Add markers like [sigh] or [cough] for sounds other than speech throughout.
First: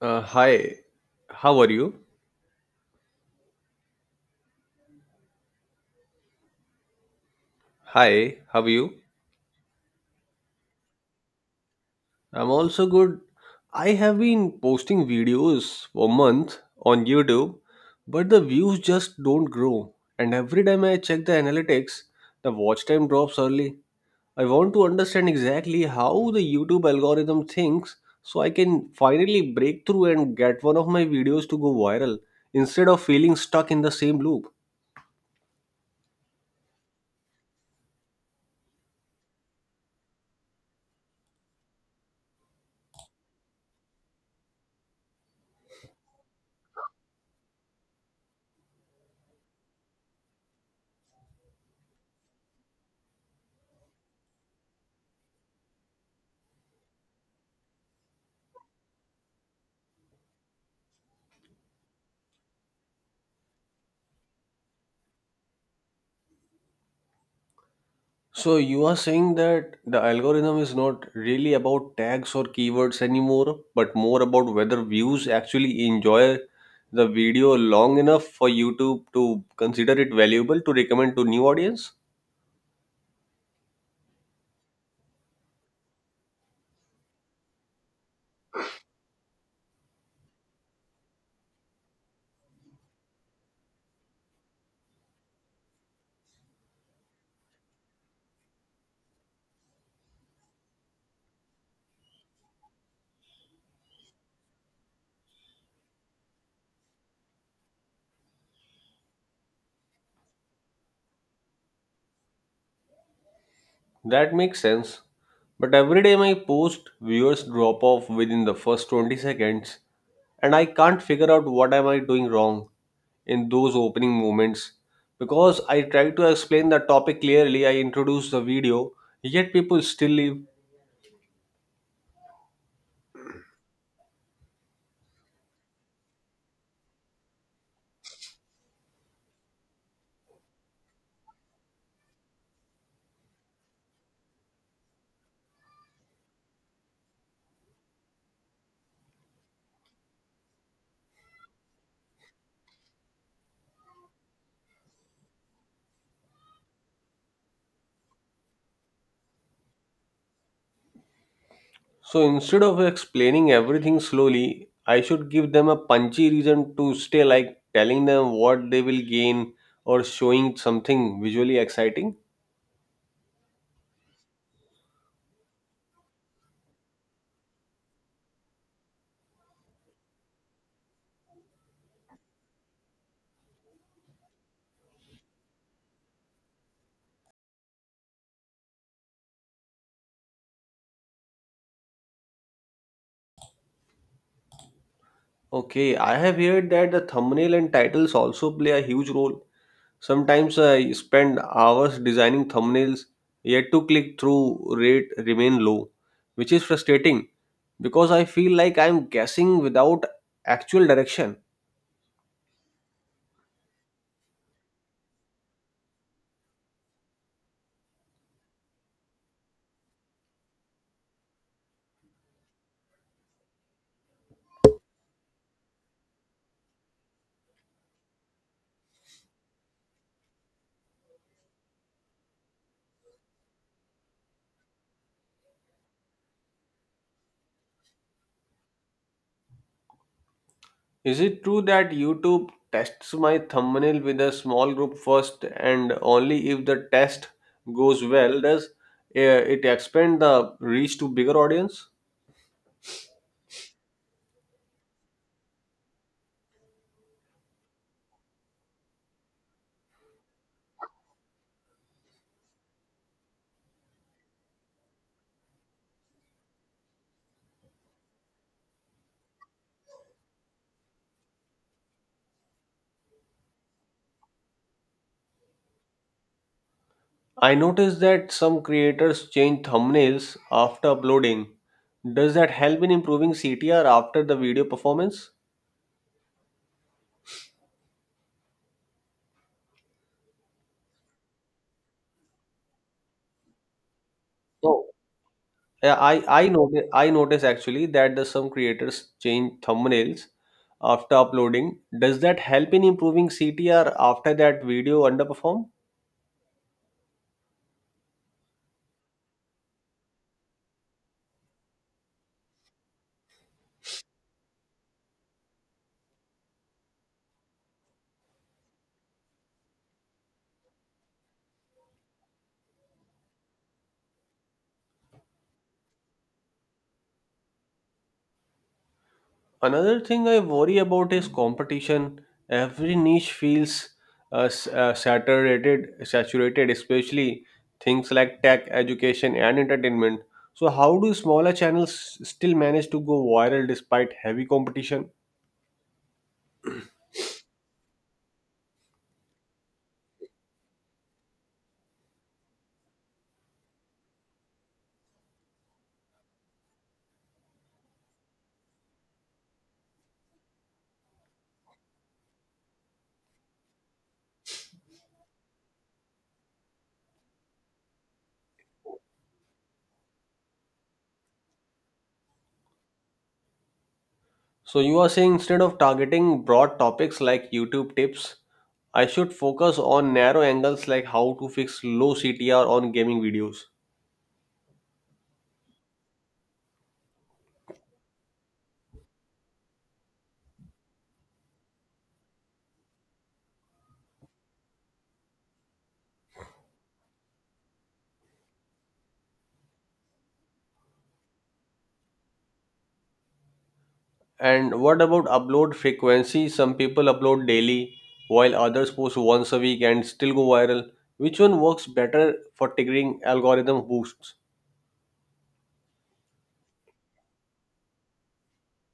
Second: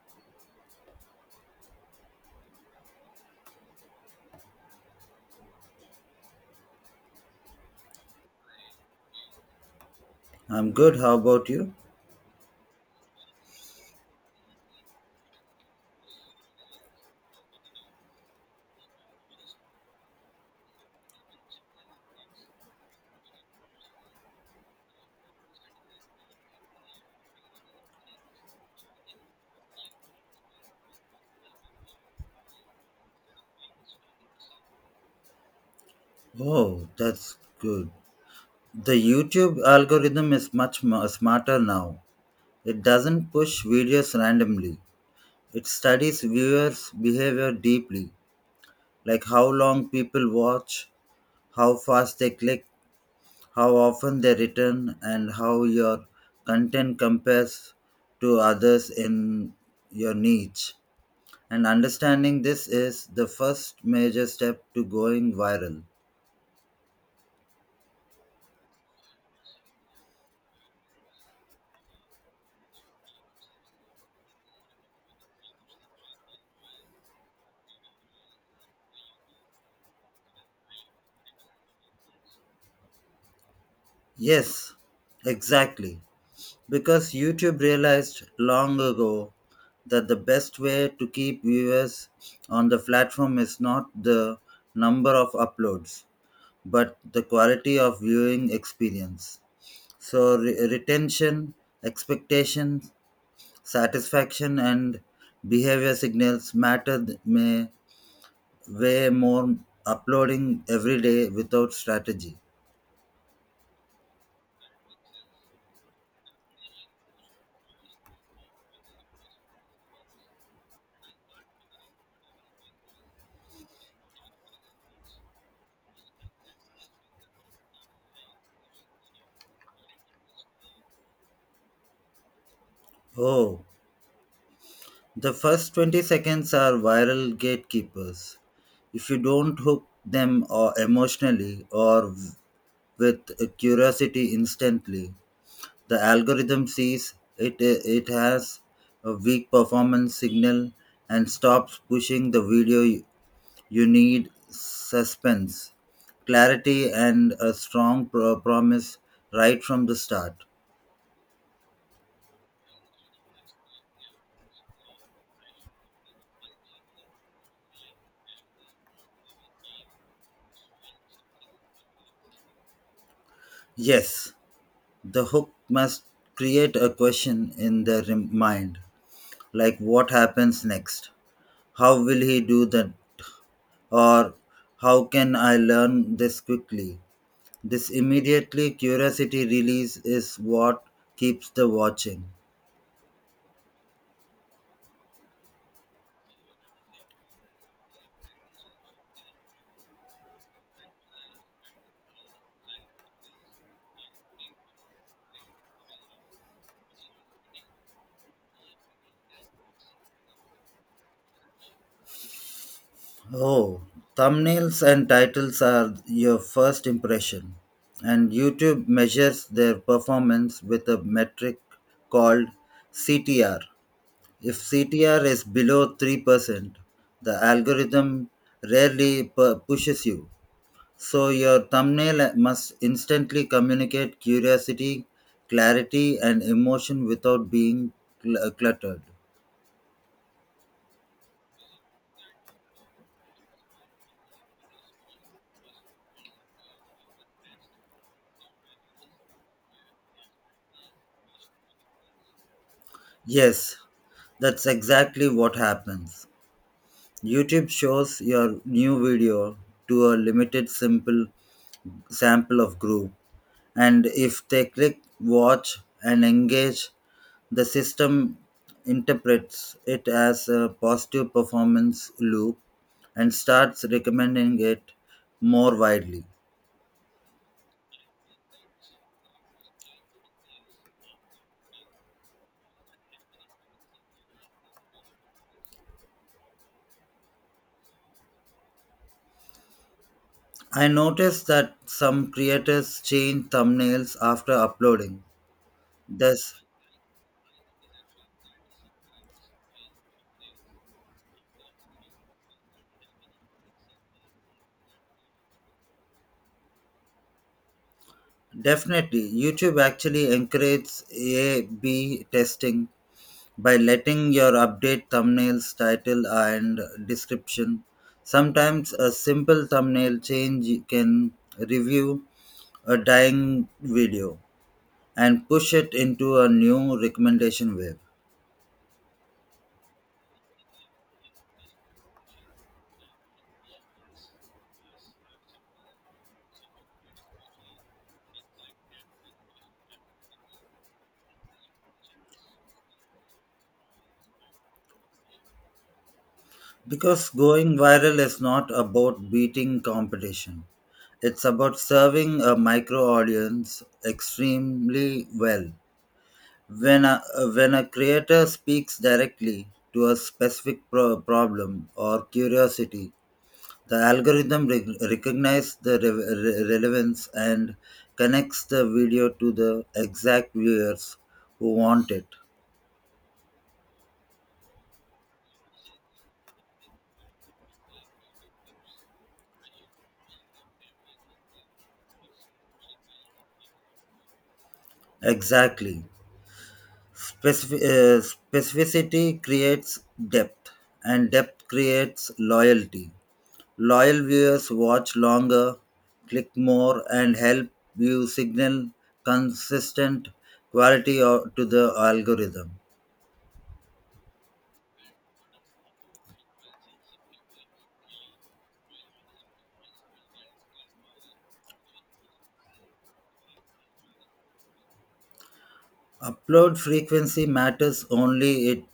Hi, how are you? Hi, how are you? I'm good. How about you? I'm also good. I have been posting videos for a month on YouTube, but the views just don't grow. And every time I check the analytics, the watch time drops early. I want to understand exactly how the YouTube algorithm thinks so I can finally break through and get one of my videos to go viral instead of feeling stuck in the same loop. Oh, that's good. The YouTube algorithm is smarter now. It doesn't push videos randomly, it studies viewers' behavior deeply, like how long people watch, how fast they click, how often they return, and how your content compares to others in your niche. And understanding this is the first major step to going viral. So you are saying that the algorithm is not really about tags or keywords anymore, but more about whether views actually enjoy the video long enough for YouTube to consider it valuable to recommend to new audience? Yes, exactly. Because YouTube realized long ago that the best way to keep viewers on the platform is not the number of uploads, but the quality of viewing experience. So, retention, expectation, satisfaction, and behavior signals may way more uploading every day without strategy. That makes sense. But every day my post viewers drop off within the first 20 seconds and I can't figure out what am I doing wrong in those opening moments because I try to explain the topic clearly, I introduce the video, yet people still leave. Oh, the first 20 seconds are viral gatekeepers. If you don't hook them, or emotionally with a curiosity instantly, the algorithm sees it, it has a weak performance signal and stops pushing the video. You need suspense, clarity, and a strong promise right from the start. So instead of explaining everything slowly, I should give them a punchy reason to stay like telling them what they will gain or showing something visually exciting. Yes, the hook must create a question in the mind. Like what happens next? How will he do that? Or how can I learn this quickly? This immediately curiosity release is what keeps the watching. Okay, I have heard that the thumbnail and titles also play a huge role. Sometimes I spend hours designing thumbnails, yet to click through rate remain low, which is frustrating because I feel like I'm guessing without actual direction. Oh, thumbnails and titles are your first impression, and YouTube measures their performance with a metric called CTR. If CTR is below 3%, the algorithm rarely pushes you. So your thumbnail must instantly communicate curiosity, clarity, and emotion without being cluttered. Is it true that YouTube tests my thumbnail with a small group first and only if the test goes well does it expand the reach to bigger audience? Yes, that's exactly what happens. YouTube shows your new video to a limited simple sample of group, and if they click, watch and engage, the system interprets it as a positive performance loop and starts recommending it more widely. I noticed that some creators change thumbnails after uploading. Does that help in improving CTR after the video performance? I noticed that some creators change thumbnails after No. uploading. Yeah, I This noticed I notice actually that the some creators change thumbnails after uploading. Does that help in improving CTR after that video underperform? definitely YouTube actually encourages A/B testing by letting your update thumbnail's title and description. Sometimes a simple thumbnail change can review a dying video and push it into a new recommendation wave. Another thing I worry about is competition. Every niche feels saturated, especially things like tech, education, and entertainment. So, how do smaller channels still manage to go viral despite heavy competition? Because going viral is not about beating competition. It's about serving a micro audience extremely well. When a, when a creator speaks directly to a specific problem or curiosity, the algorithm recognizes the relevance and connects the video to the exact viewers who want it. So, you are saying instead of targeting broad topics like YouTube tips, I should focus on narrow angles like how to fix low CTR on gaming videos. Exactly. Specif- uh, specificity creates depth, and depth creates loyalty. Loyal viewers watch longer, click more, and help you signal consistent quality to the algorithm. And what about upload frequency? Some people upload daily, while others post once a week and still go viral. Which one works better for triggering algorithm boosts? Upload frequency matters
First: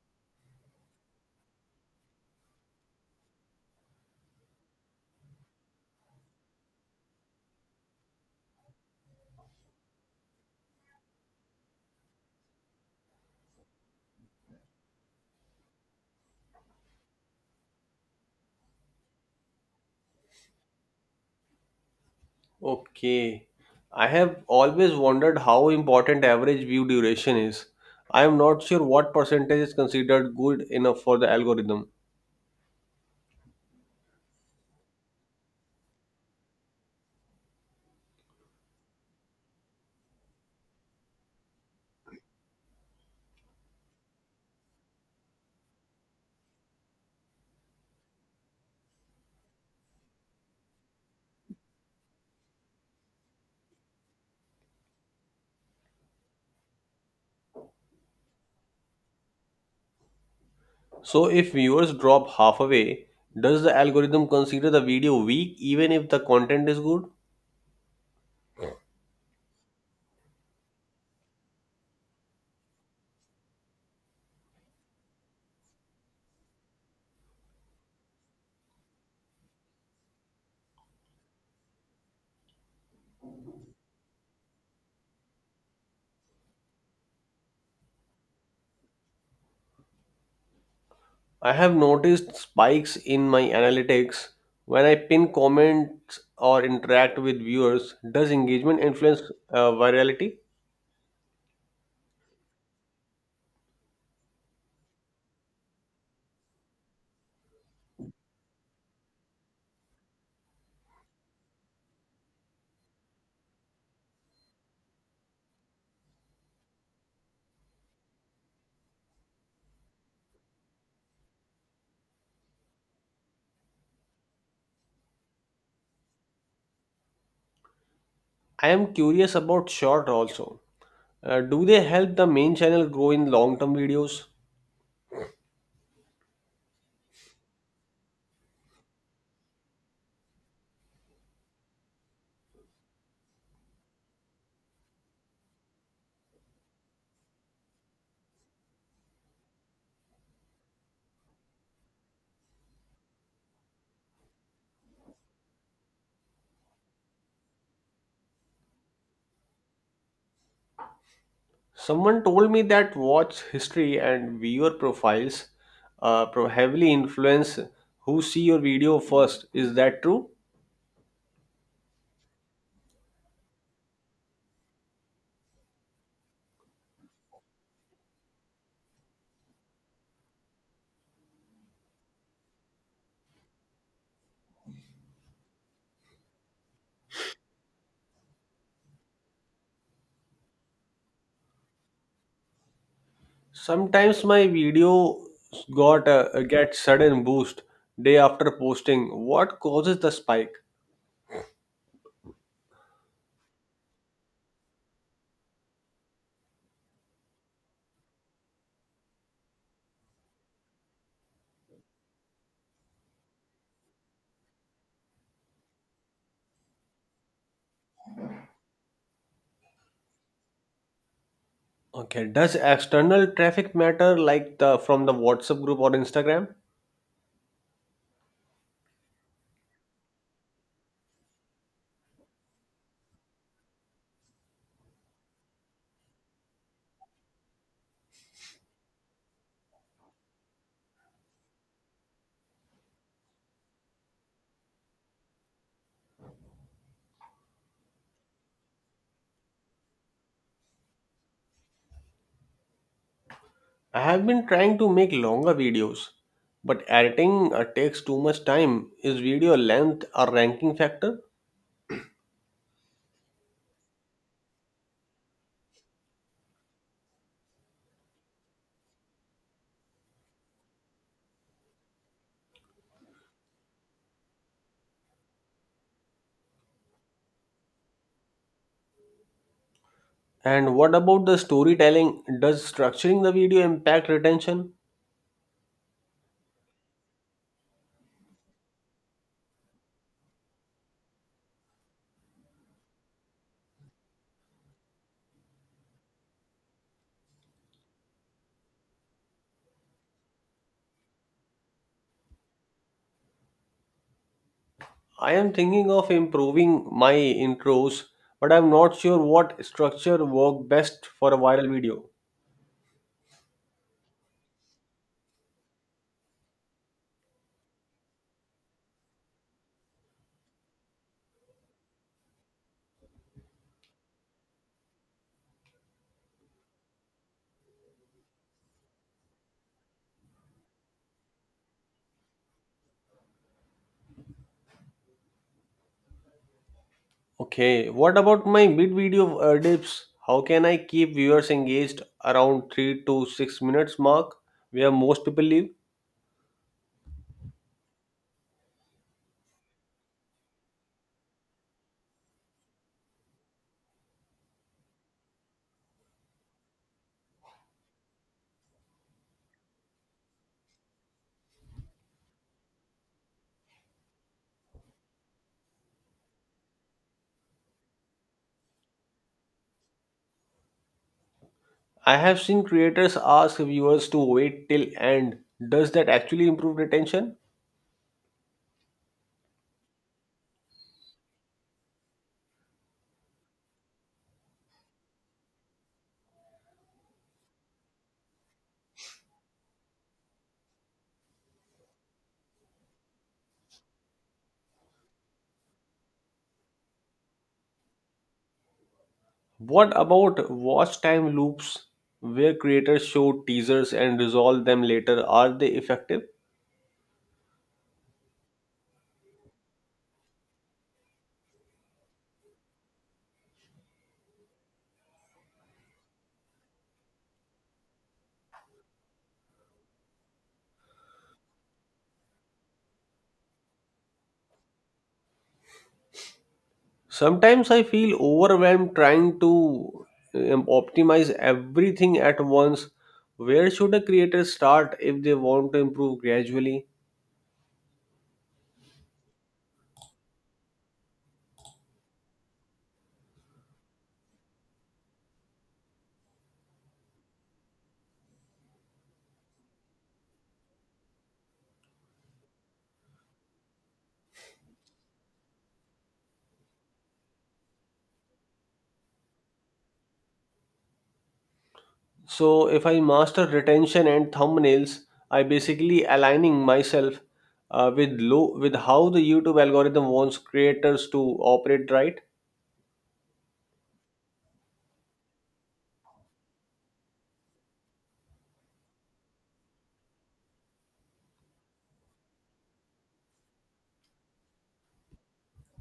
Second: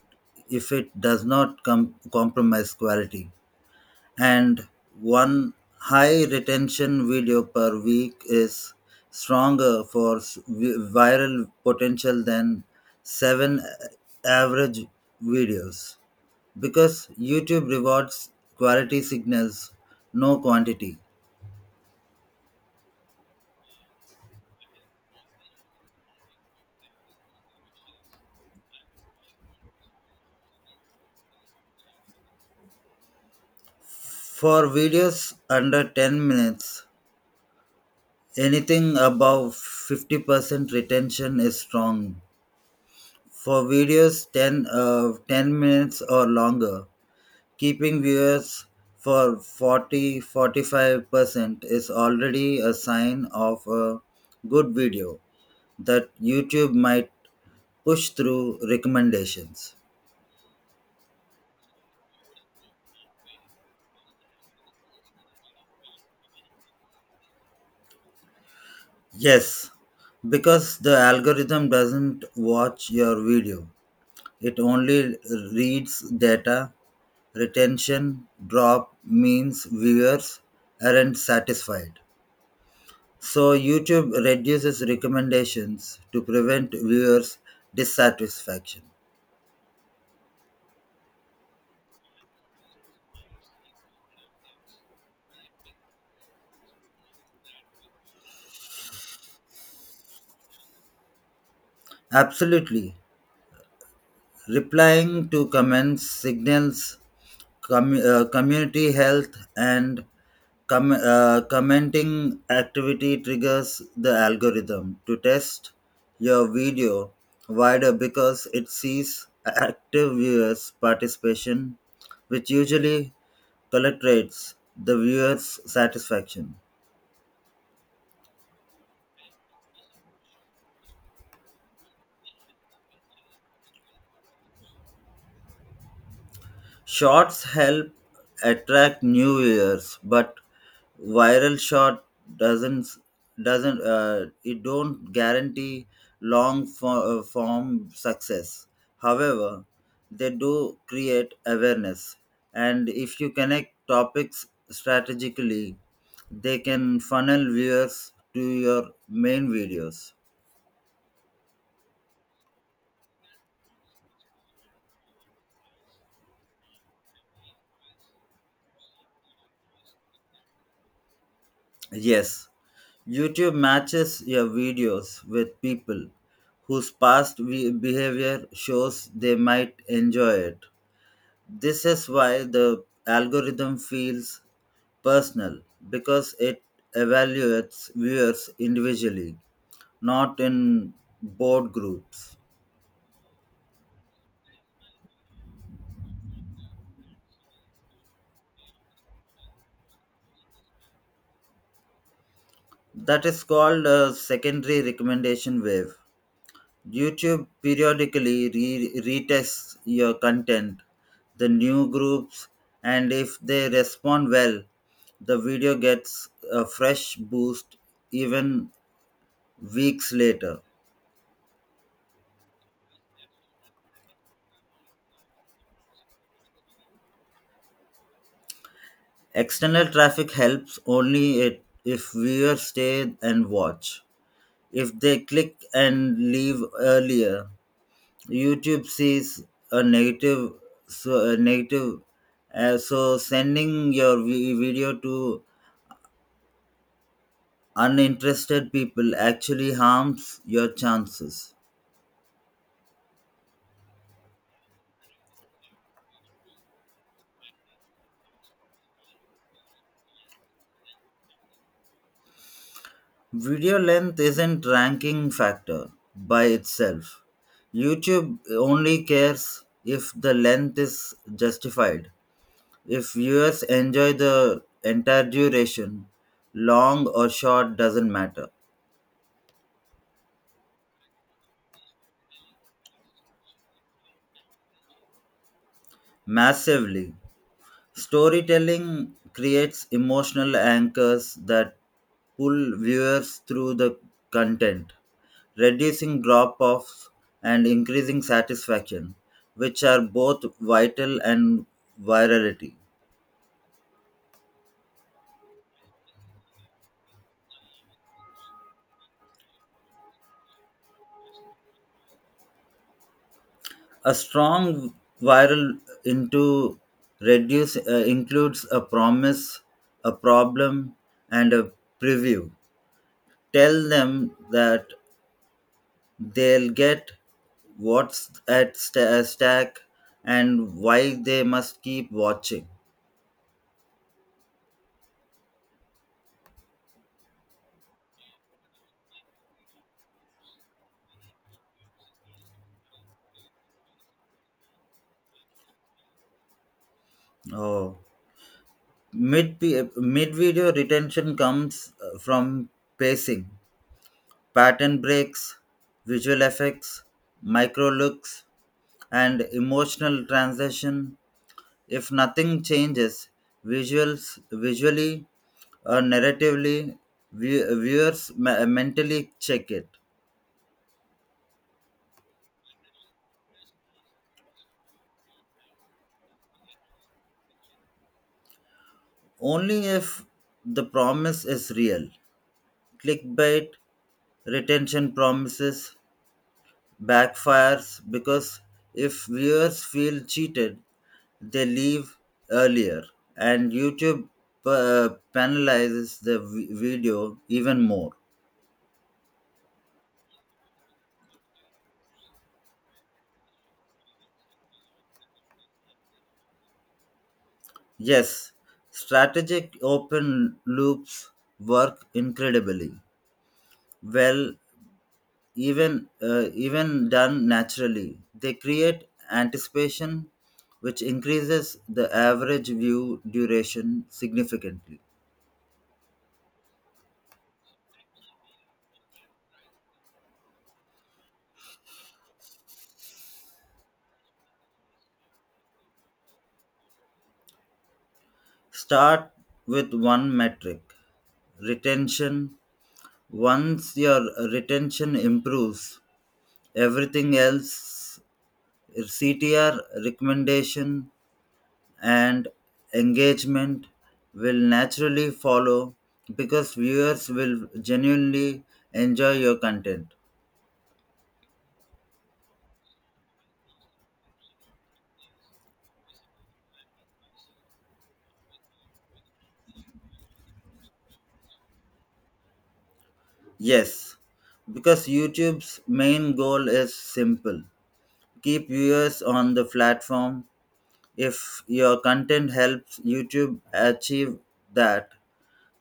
if it does not compromise quality. And one high retention video per week is stronger for viral potential than seven average videos, because YouTube rewards quality signals, no quantity. Okay. I have always wondered how important average view duration is. I am not sure what percentage is considered good enough for the algorithm. For videos under 10 minutes, anything above 50% retention is strong. For videos 10, 10 minutes or longer, keeping viewers for forty-five percent is already a sign of a good video that YouTube might push through recommendations. So, if viewers drop half away, does the algorithm consider the video weak even if the content is good? Yes, because the algorithm doesn't watch your video. It only reads data. Retention drop means viewers aren't satisfied. So YouTube reduces recommendations to prevent viewers' dissatisfaction. I have noticed spikes in my analytics when I pin comments or interact with viewers. Does engagement influence virality? Absolutely. Replying to comments signals community health, and commenting activity triggers the algorithm to test your video wider because it sees active viewers' participation, which usually collates the viewers' satisfaction. I am curious about short also. Do they help the main channel grow in long term videos? Shorts help attract new viewers, but viral short doesn't doesn't it don't guarantee form success. However, they do create awareness, and if you connect topics strategically, they can funnel viewers to your main videos. Someone told me that watch history and viewer profiles heavily influence who see your video first. Is that true? Yes, YouTube matches your videos with people whose past behavior shows they might enjoy it. This is why the algorithm feels personal, because it evaluates viewers individually, not in board groups. Sometimes my video got a get sudden boost day after posting. What causes the spike? That is called a secondary recommendation wave. YouTube periodically retests your content, the new groups, and if they respond well, the video gets a fresh boost even weeks later. Okay, does external traffic matter like the from the WhatsApp group or Instagram? External traffic helps only it if viewers stay and watch. If they click and leave earlier, YouTube sees a negative, so a negative so sending your video to uninterested people actually harms your chances. I have been trying to make longer videos, but editing takes too much time. Is video length a ranking factor? Video length isn't ranking factor by itself. YouTube only cares if the length is justified. If viewers enjoy the entire duration, long or short doesn't matter And what about the storytelling? Does structuring the video impact retention? massively. Storytelling creates emotional anchors that pull viewers through the content, reducing drop offs and increasing satisfaction, which are both vital and virality. I am thinking of improving my intros, but I'm not sure what structure work best for a viral video. A strong viral into reduce includes a promise, a problem, and a preview. Tell them that they'll get what's at stack and why they must keep watching. Okay, what about my mid video dips? How can I keep viewers engaged around 3 to 6 minutes mark where most people live? Oh, mid mid video retention comes from pacing, pattern breaks, visual effects, micro looks, and emotional transition. If nothing changes, visuals visually or narratively, viewers mentally check it. I have seen creators ask viewers to wait till end. Does that actually improve retention? Only if the promise is real. Clickbait retention promises backfires because if viewers feel cheated, they leave earlier, and YouTube penalizes the video even more. What about watch time loops where creators show teasers and resolve them later? Are they effective? Yes, strategic open loops work incredibly well, even done naturally. They create anticipation, which increases the average view duration significantly. Sometimes I feel overwhelmed trying to optimize everything at once. Where should a creator start if they want to improve gradually? Start with one metric, retention. Once your retention improves, everything else, CTR, recommendation, and engagement, will naturally follow because viewers will genuinely enjoy your content. So if I master retention and thumbnails, I basically aligning myself with how the YouTube algorithm wants creators to operate right. Yes, because YouTube's main goal is simple: keep viewers on the platform. If your content helps YouTube achieve that,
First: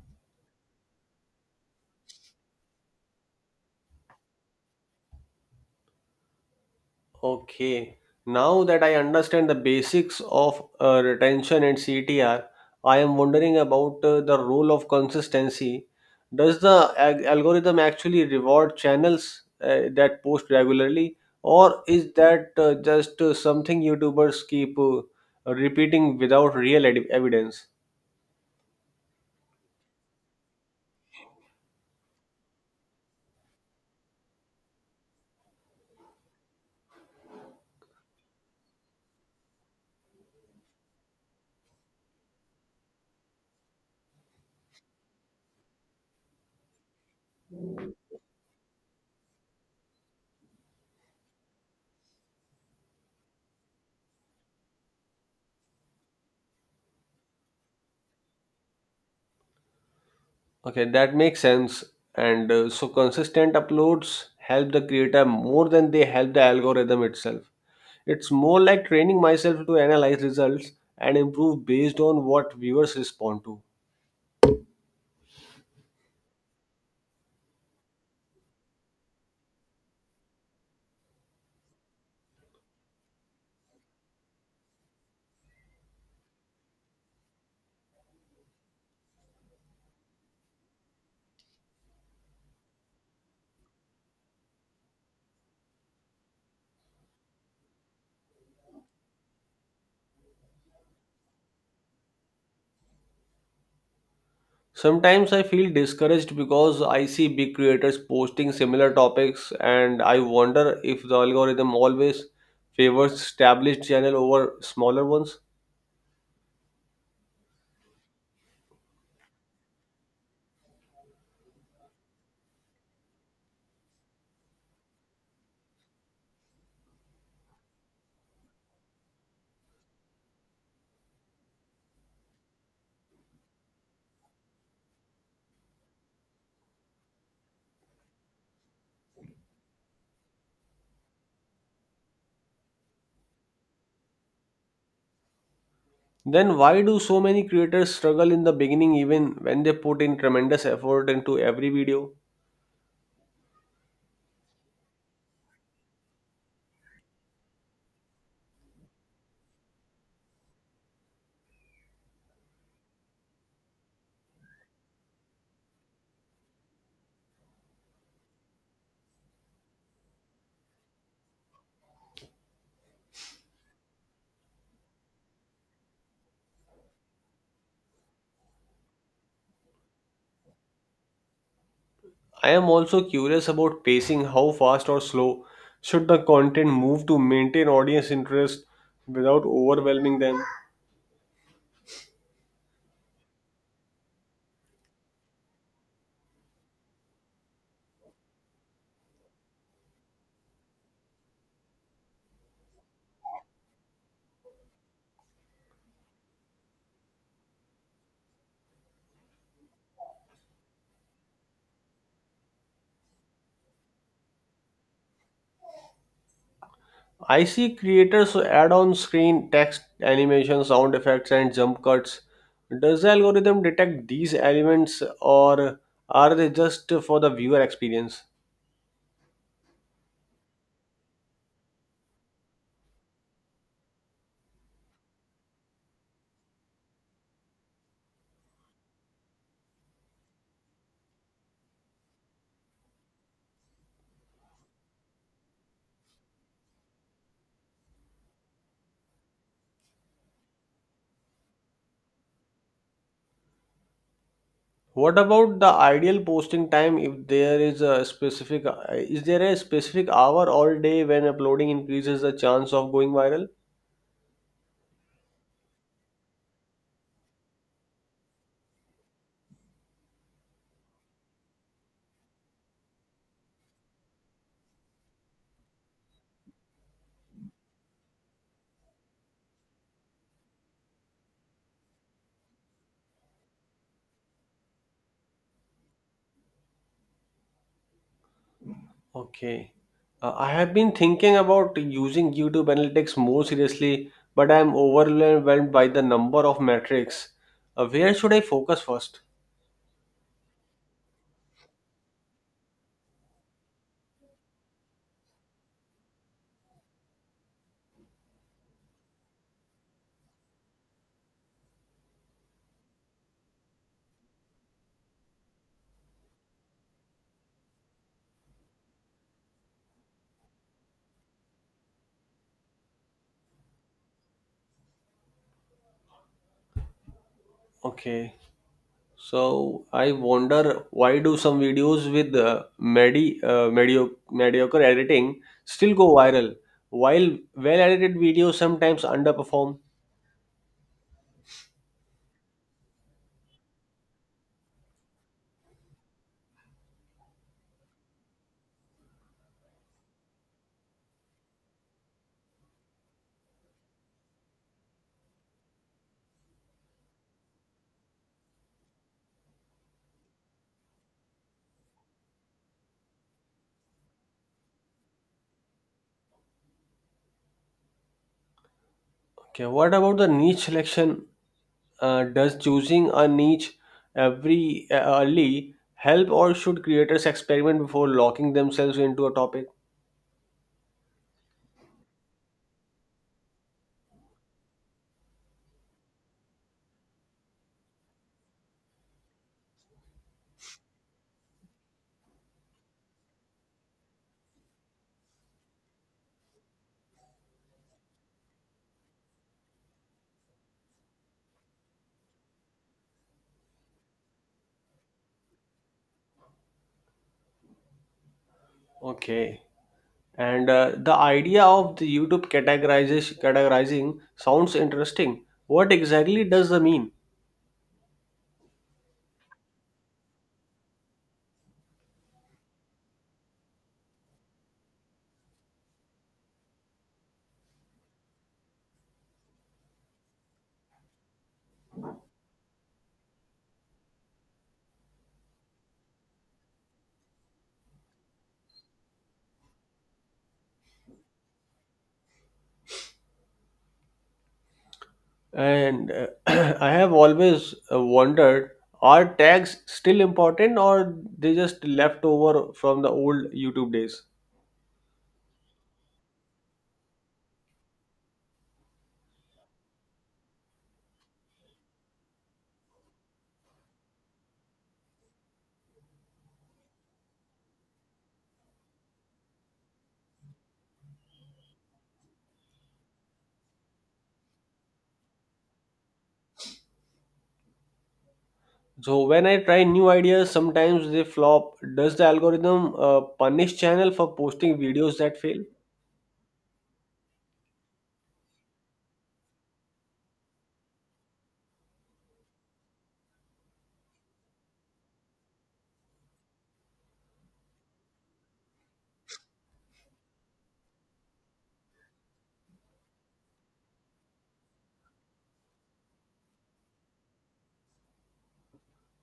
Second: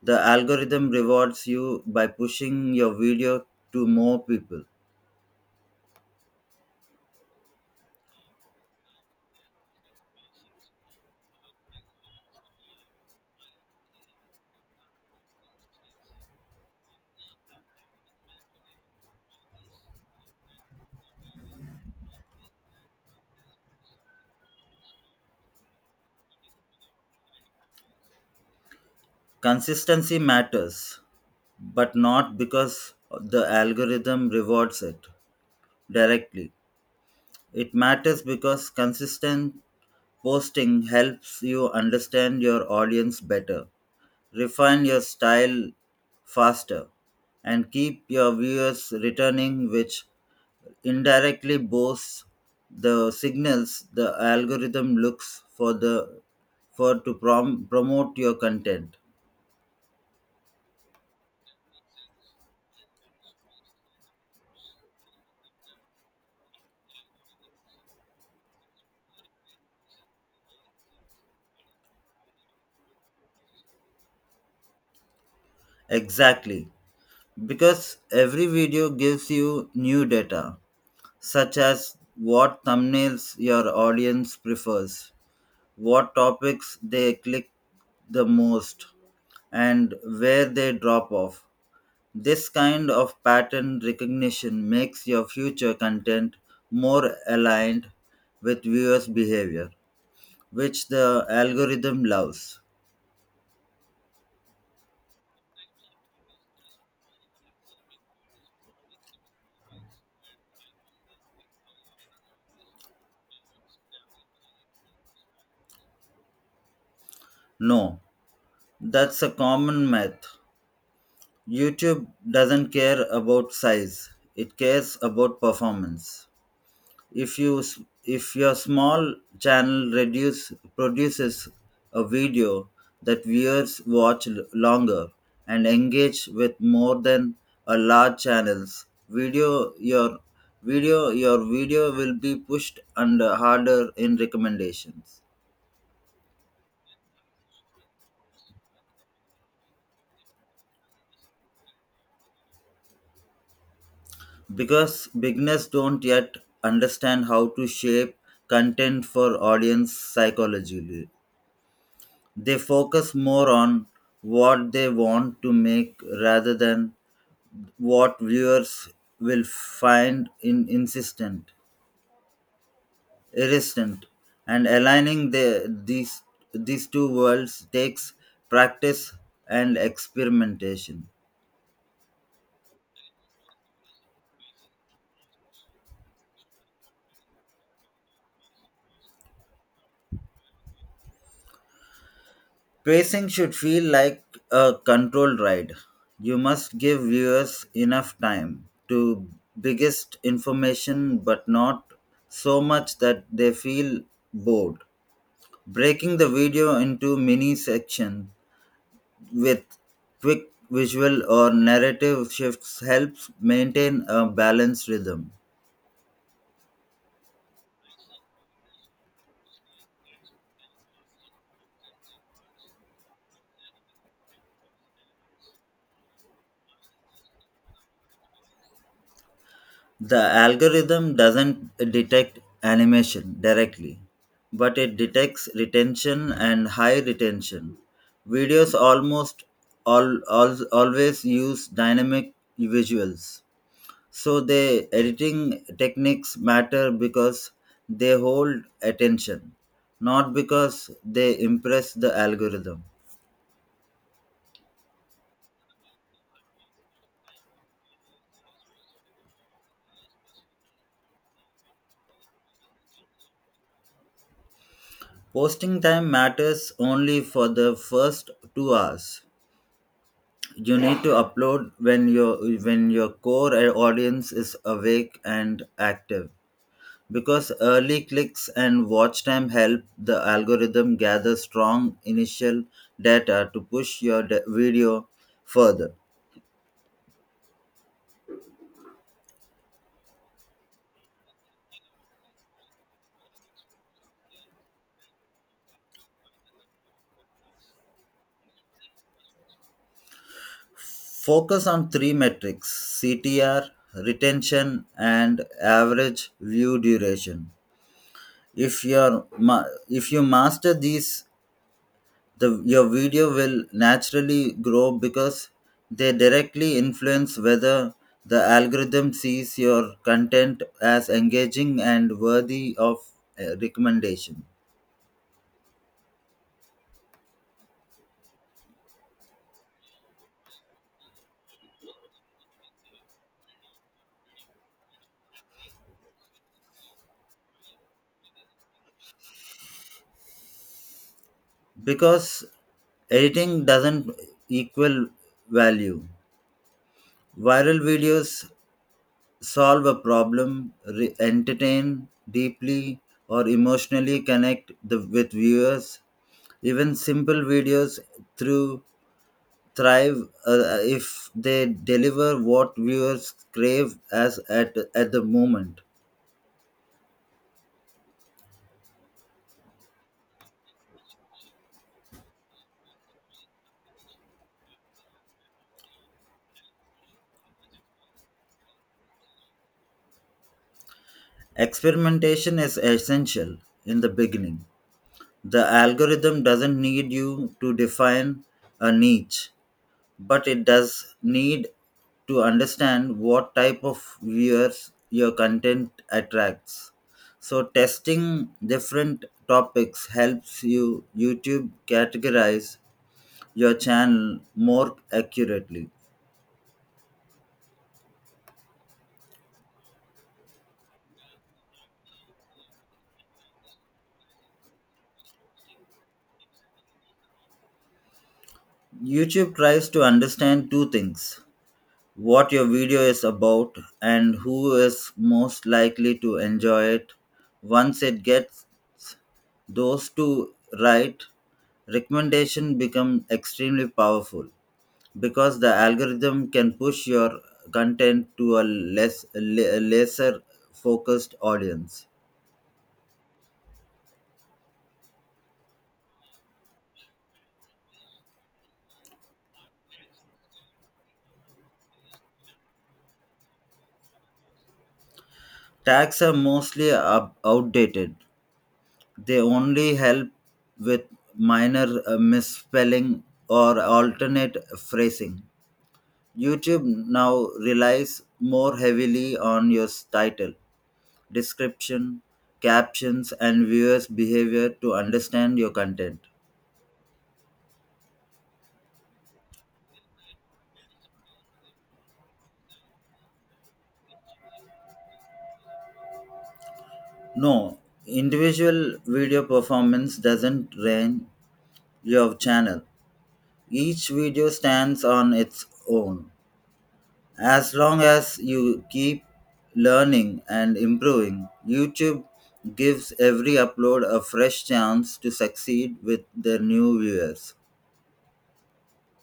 the algorithm rewards you by pushing your video to more people. Okay, now that I understand the basics of retention and CTR, I am wondering about the role of consistency. Does the algorithm actually reward channels that post regularly, or is that just something YouTubers keep repeating without real evidence? Consistency matters, but not because the algorithm rewards it directly. It matters because consistent posting helps you understand your audience better, refine your style faster, and keep your viewers returning, which indirectly boosts the signals the algorithm looks for to promote your content. Okay, that makes sense. And so consistent uploads help the creator more than they help the algorithm itself. It's more like training myself to analyze results and improve based on what viewers respond to. Exactly. Because every video gives you new data, such as what thumbnails your audience prefers, what topics they click the most, and where they drop off. This kind of pattern recognition makes your future content more aligned with viewers' behavior, which the algorithm loves. Sometimes I feel discouraged because I see big creators posting similar topics and I wonder if the algorithm always favors established channel over smaller ones. No, that's a common myth. YouTube doesn't care about size, it cares about performance. If if your small channel reduce produces a video that viewers watch longer and engage with more than a large channels video, your video will be pushed under harder in recommendations, Then why do so many creators struggle in the beginning even when they put in tremendous effort into every video? because beginners don't yet understand how to shape content for audience psychologically. They focus more on what they want to make rather than what viewers will find in insistent, irresistent, and aligning these two worlds takes practice and experimentation. I am also curious about pacing, how fast or slow should the content move to maintain audience interest without overwhelming them? Pacing should feel like a controlled ride. You must give viewers enough time to biggest information, but not so much that they feel bored. Breaking the video into mini sections with quick visual or narrative shifts helps maintain a balanced rhythm. I see creators add on screen text, animation, sound effects and jump cuts. Does the algorithm detect these elements or are they just for the viewer experience? The algorithm doesn't detect animation directly, but it detects retention, and high retention videos always use dynamic visuals. So the editing techniques matter because they hold attention, not because they impress the algorithm. What about the ideal posting time if there is a specific hour or day when uploading increases the chance of going viral? Posting time matters only for the first 2 hours. You need to upload when your core audience is awake and active, because early clicks and watch time help the algorithm gather strong initial data to push your video further. Okay. I have been thinking about using YouTube Analytics more seriously, but I am overwhelmed by the number of metrics. Where should I focus first? Focus on three metrics: CTR, retention, and average view duration. If you master these, your video will naturally grow because they directly influence whether the algorithm sees your content as engaging and worthy of recommendation. Okay. So I wonder why do some videos with mediocre editing still go viral, while well-edited videos sometimes underperform? Because editing doesn't equal value. Viral videos solve a problem, entertain deeply, or emotionally connect with viewers. Even simple videos through thrive if they deliver what viewers crave at the moment. Okay, what about the niche selection? Does choosing a niche every early help, or should creators experiment before locking themselves into a topic? Experimentation is essential in the beginning. The algorithm doesn't need you to define a niche, but it does need to understand what type of viewers your content attracts, so testing different topics helps you youtube categorize your channel more accurately. Okay, and the idea of the YouTube categorizes categorizing sounds interesting. What exactly does that mean? YouTube tries to understand two things: what your video is about, and who is most likely to enjoy it. Once it gets those two right, recommendation become extremely powerful because the algorithm can push your content to a lesser focused audience. And [clears throat] I have always wondered are tags still important or they just left over from the old YouTube days? Tags are mostly outdated. They only help with minor misspelling or alternate phrasing. YouTube now relies more heavily on your title, description, captions, and viewers' behavior to understand your content. So when I try new ideas, sometimes they flop. Does the algorithm punish channel for posting videos that fail? No, individual video performance doesn't rank your channel. Each video stands on its own. As long as you keep learning and improving, YouTube gives every upload a fresh chance to succeed with their new viewers.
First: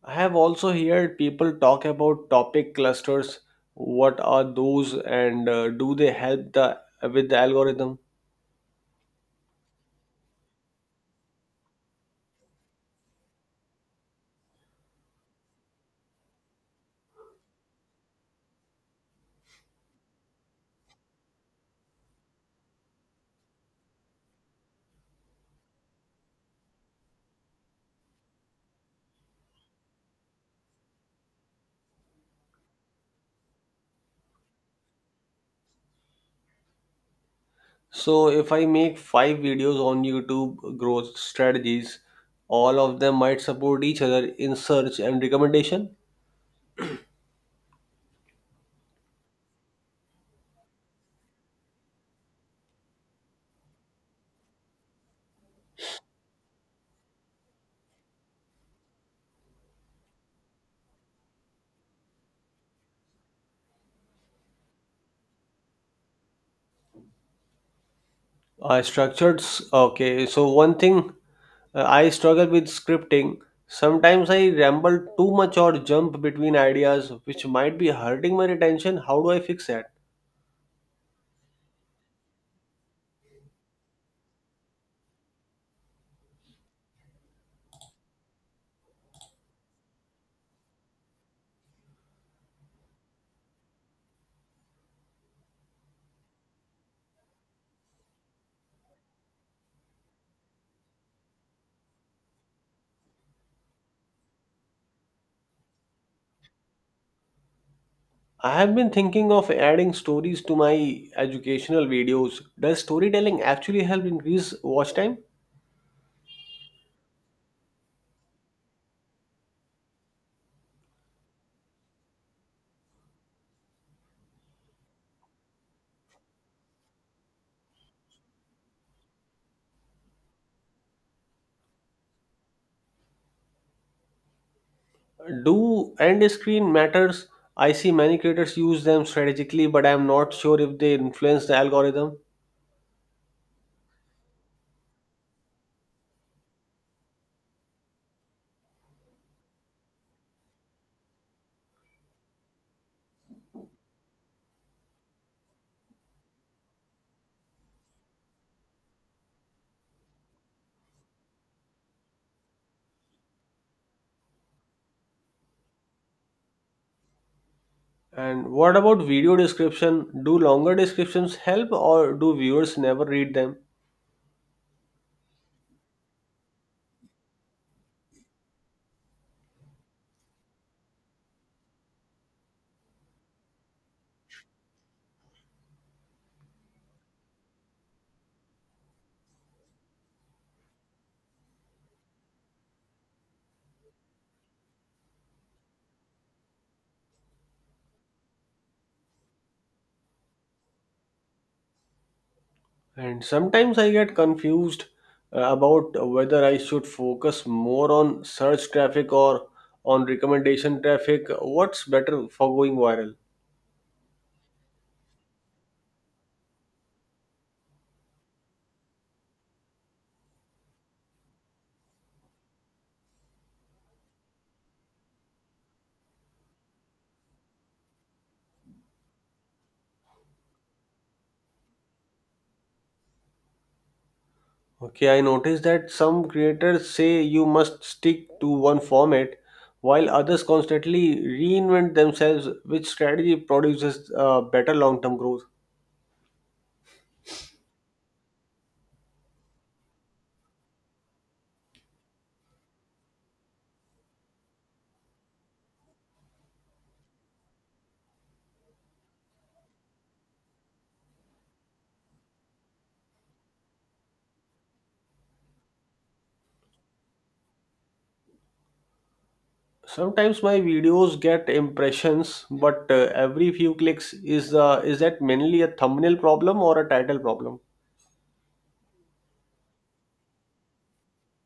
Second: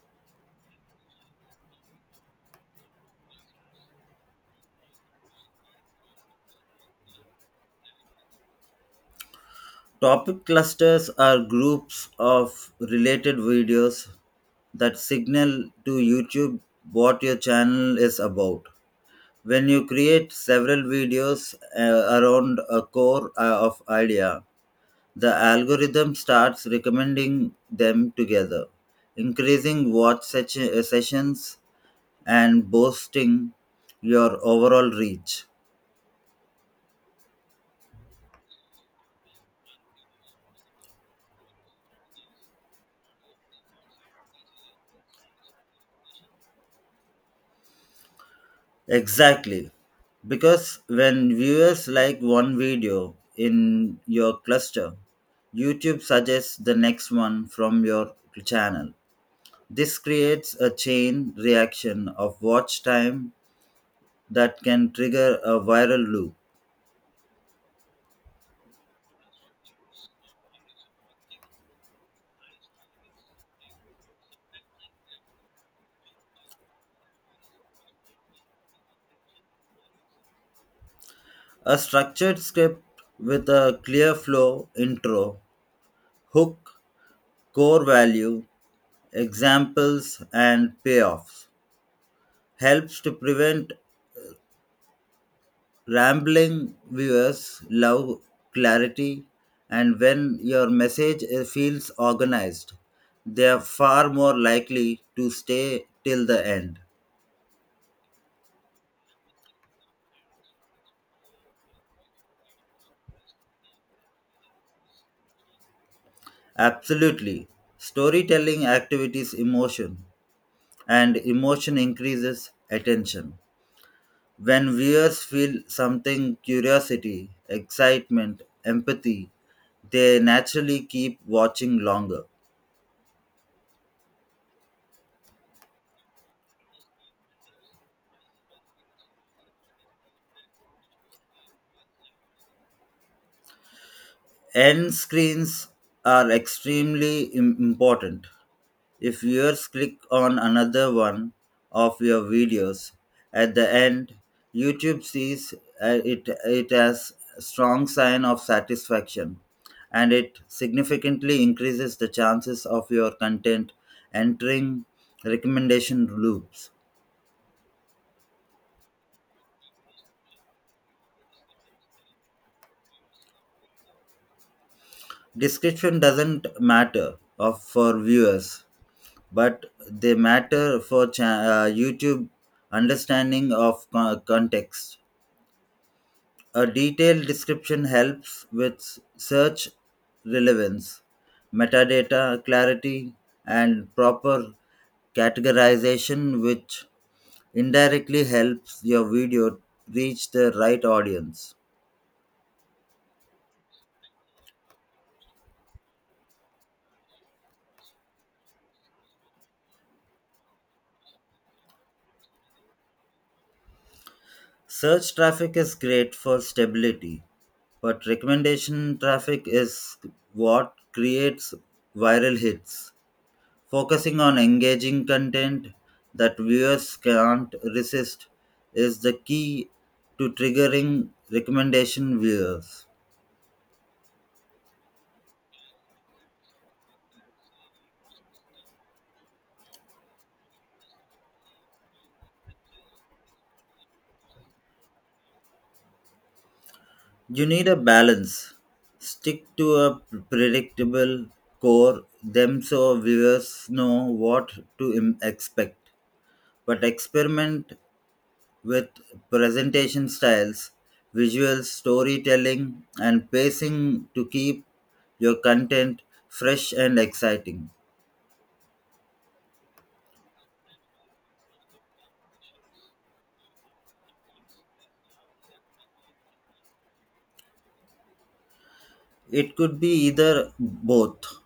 I have also heard people talk about topic clusters. What are those and do they help the with the algorithm? Topic clusters are groups of related videos that signal to YouTube what your channel is about. When you create several videos around a core of idea, the algorithm starts recommending them together, increasing watch sessions and boosting your overall reach. So if I make five videos on YouTube growth strategies, all of them might support each other in search and recommendation. Exactly. Because when viewers like one video in your cluster, YouTube suggests the next one from your channel. This creates a chain reaction of watch time that can trigger a viral loop. I structured s- okay. So one thing I struggle with scripting. Sometimes I ramble too much or jump between ideas, which might be hurting my retention. How do I fix that? A structured script with a clear flow, intro, hook, core value, examples, and payoffs helps to prevent rambling. Viewers love clarity, and when your message feels organized, they are far more likely to stay till the end. I have been thinking of adding stories to my educational videos. Does storytelling actually help increase watch time? Absolutely. Storytelling activities emotion, and emotion increases attention. When viewers feel something curiosity, excitement, empathy, they naturally keep watching longer. Do end screen matters? I see many creators use them strategically, but I'm not sure if they influence the algorithm. End screens are extremely important. If viewers click on another one of your videos at the end, YouTube sees it as a strong sign of satisfaction, and it significantly increases the chances of your content entering recommendation loops. And what about video description? Do longer descriptions help, or do viewers never read them? Description doesn't matter for viewers, but they matter for YouTube understanding of context. A detailed description helps with search relevance, metadata clarity, and proper categorization, which indirectly helps your video reach the right audience. And sometimes I get confused about whether I should focus more on search traffic or on recommendation traffic. What's better for going viral? Search traffic is great for stability, but recommendation traffic is what creates viral hits. Focusing on engaging content that viewers can't resist is the key to triggering recommendation viewers. Okay, I noticed that some creators say you must stick to one format, while others constantly reinvent themselves, which strategy produces better long term growth. You need a balance. Stick to a predictable core them so viewers know what to expect, but experiment with presentation styles, visual storytelling, and pacing to keep your content fresh and exciting. Sometimes my videos get impressions, but every few clicks is that mainly a thumbnail problem or a title problem? It could be either both.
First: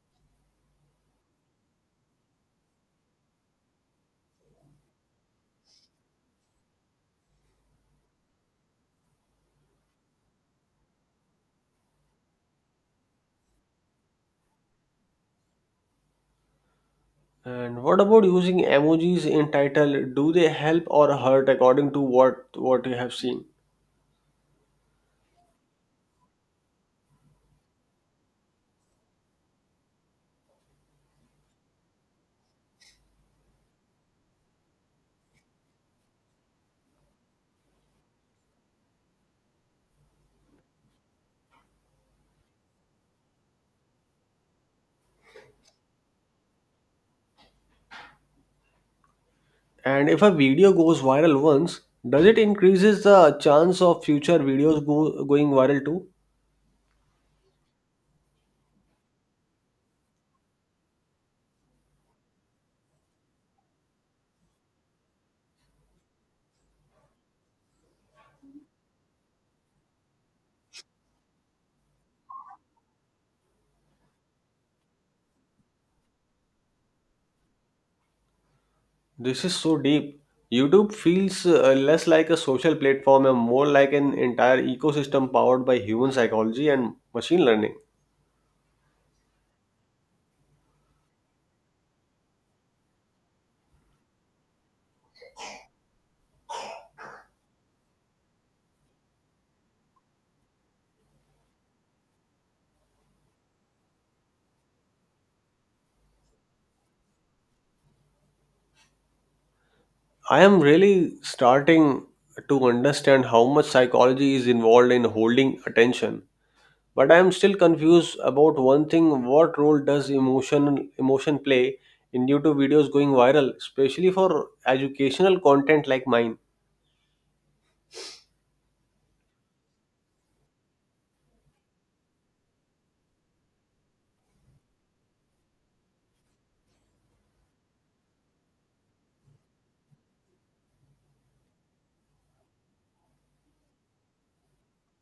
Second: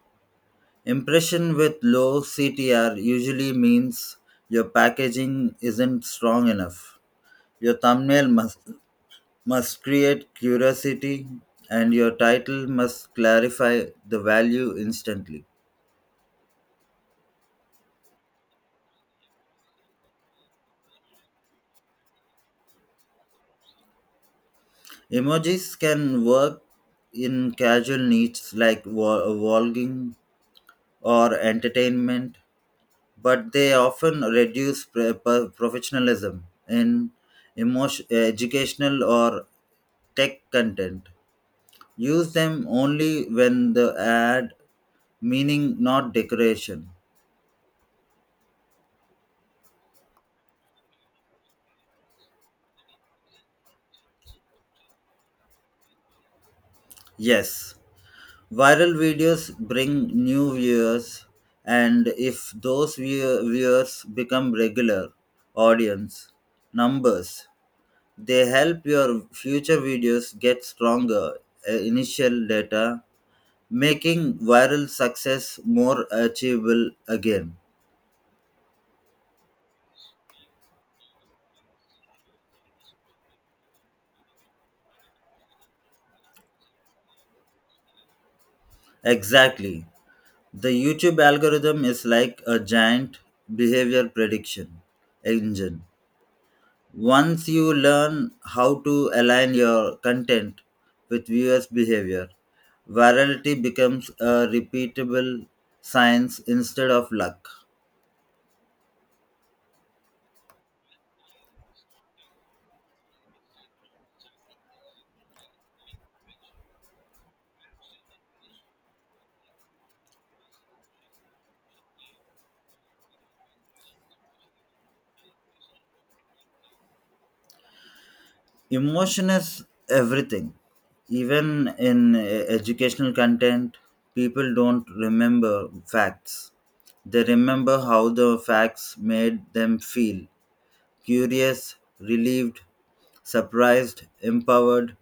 Impression with low CTR usually means your packaging isn't strong enough. Your thumbnail must create curiosity, and your title must clarify the value instantly. And what about using emojis in title? Do they help or hurt according to what you have seen? Emojis can work in casual niches like vlogging or entertainment, but they often reduce professionalism in emotion, educational or tech content. Use them only when the ad meaning not decoration. And if a video goes viral once, does it increases the chance of future videos going viral too? Yes, viral videos bring new viewers, and if those viewers become regular audience numbers, they help your future videos get stronger initial data, making viral success more achievable again. This is so deep. YouTube feels less like a social platform and more like an entire ecosystem powered by human psychology and machine learning. Exactly. The YouTube algorithm is like a giant behavior prediction engine. Once you learn how to align your content with viewers' behavior, virality becomes a repeatable science instead of luck. I am really starting to understand how much psychology is involved in holding attention. But I am still confused about one thing. What role does emotion play in YouTube videos going viral, especially for educational content like mine? Emotion is everything, even in educational content. People don't remember facts, they remember how the facts made them feel: curious, relieved, surprised, empowered.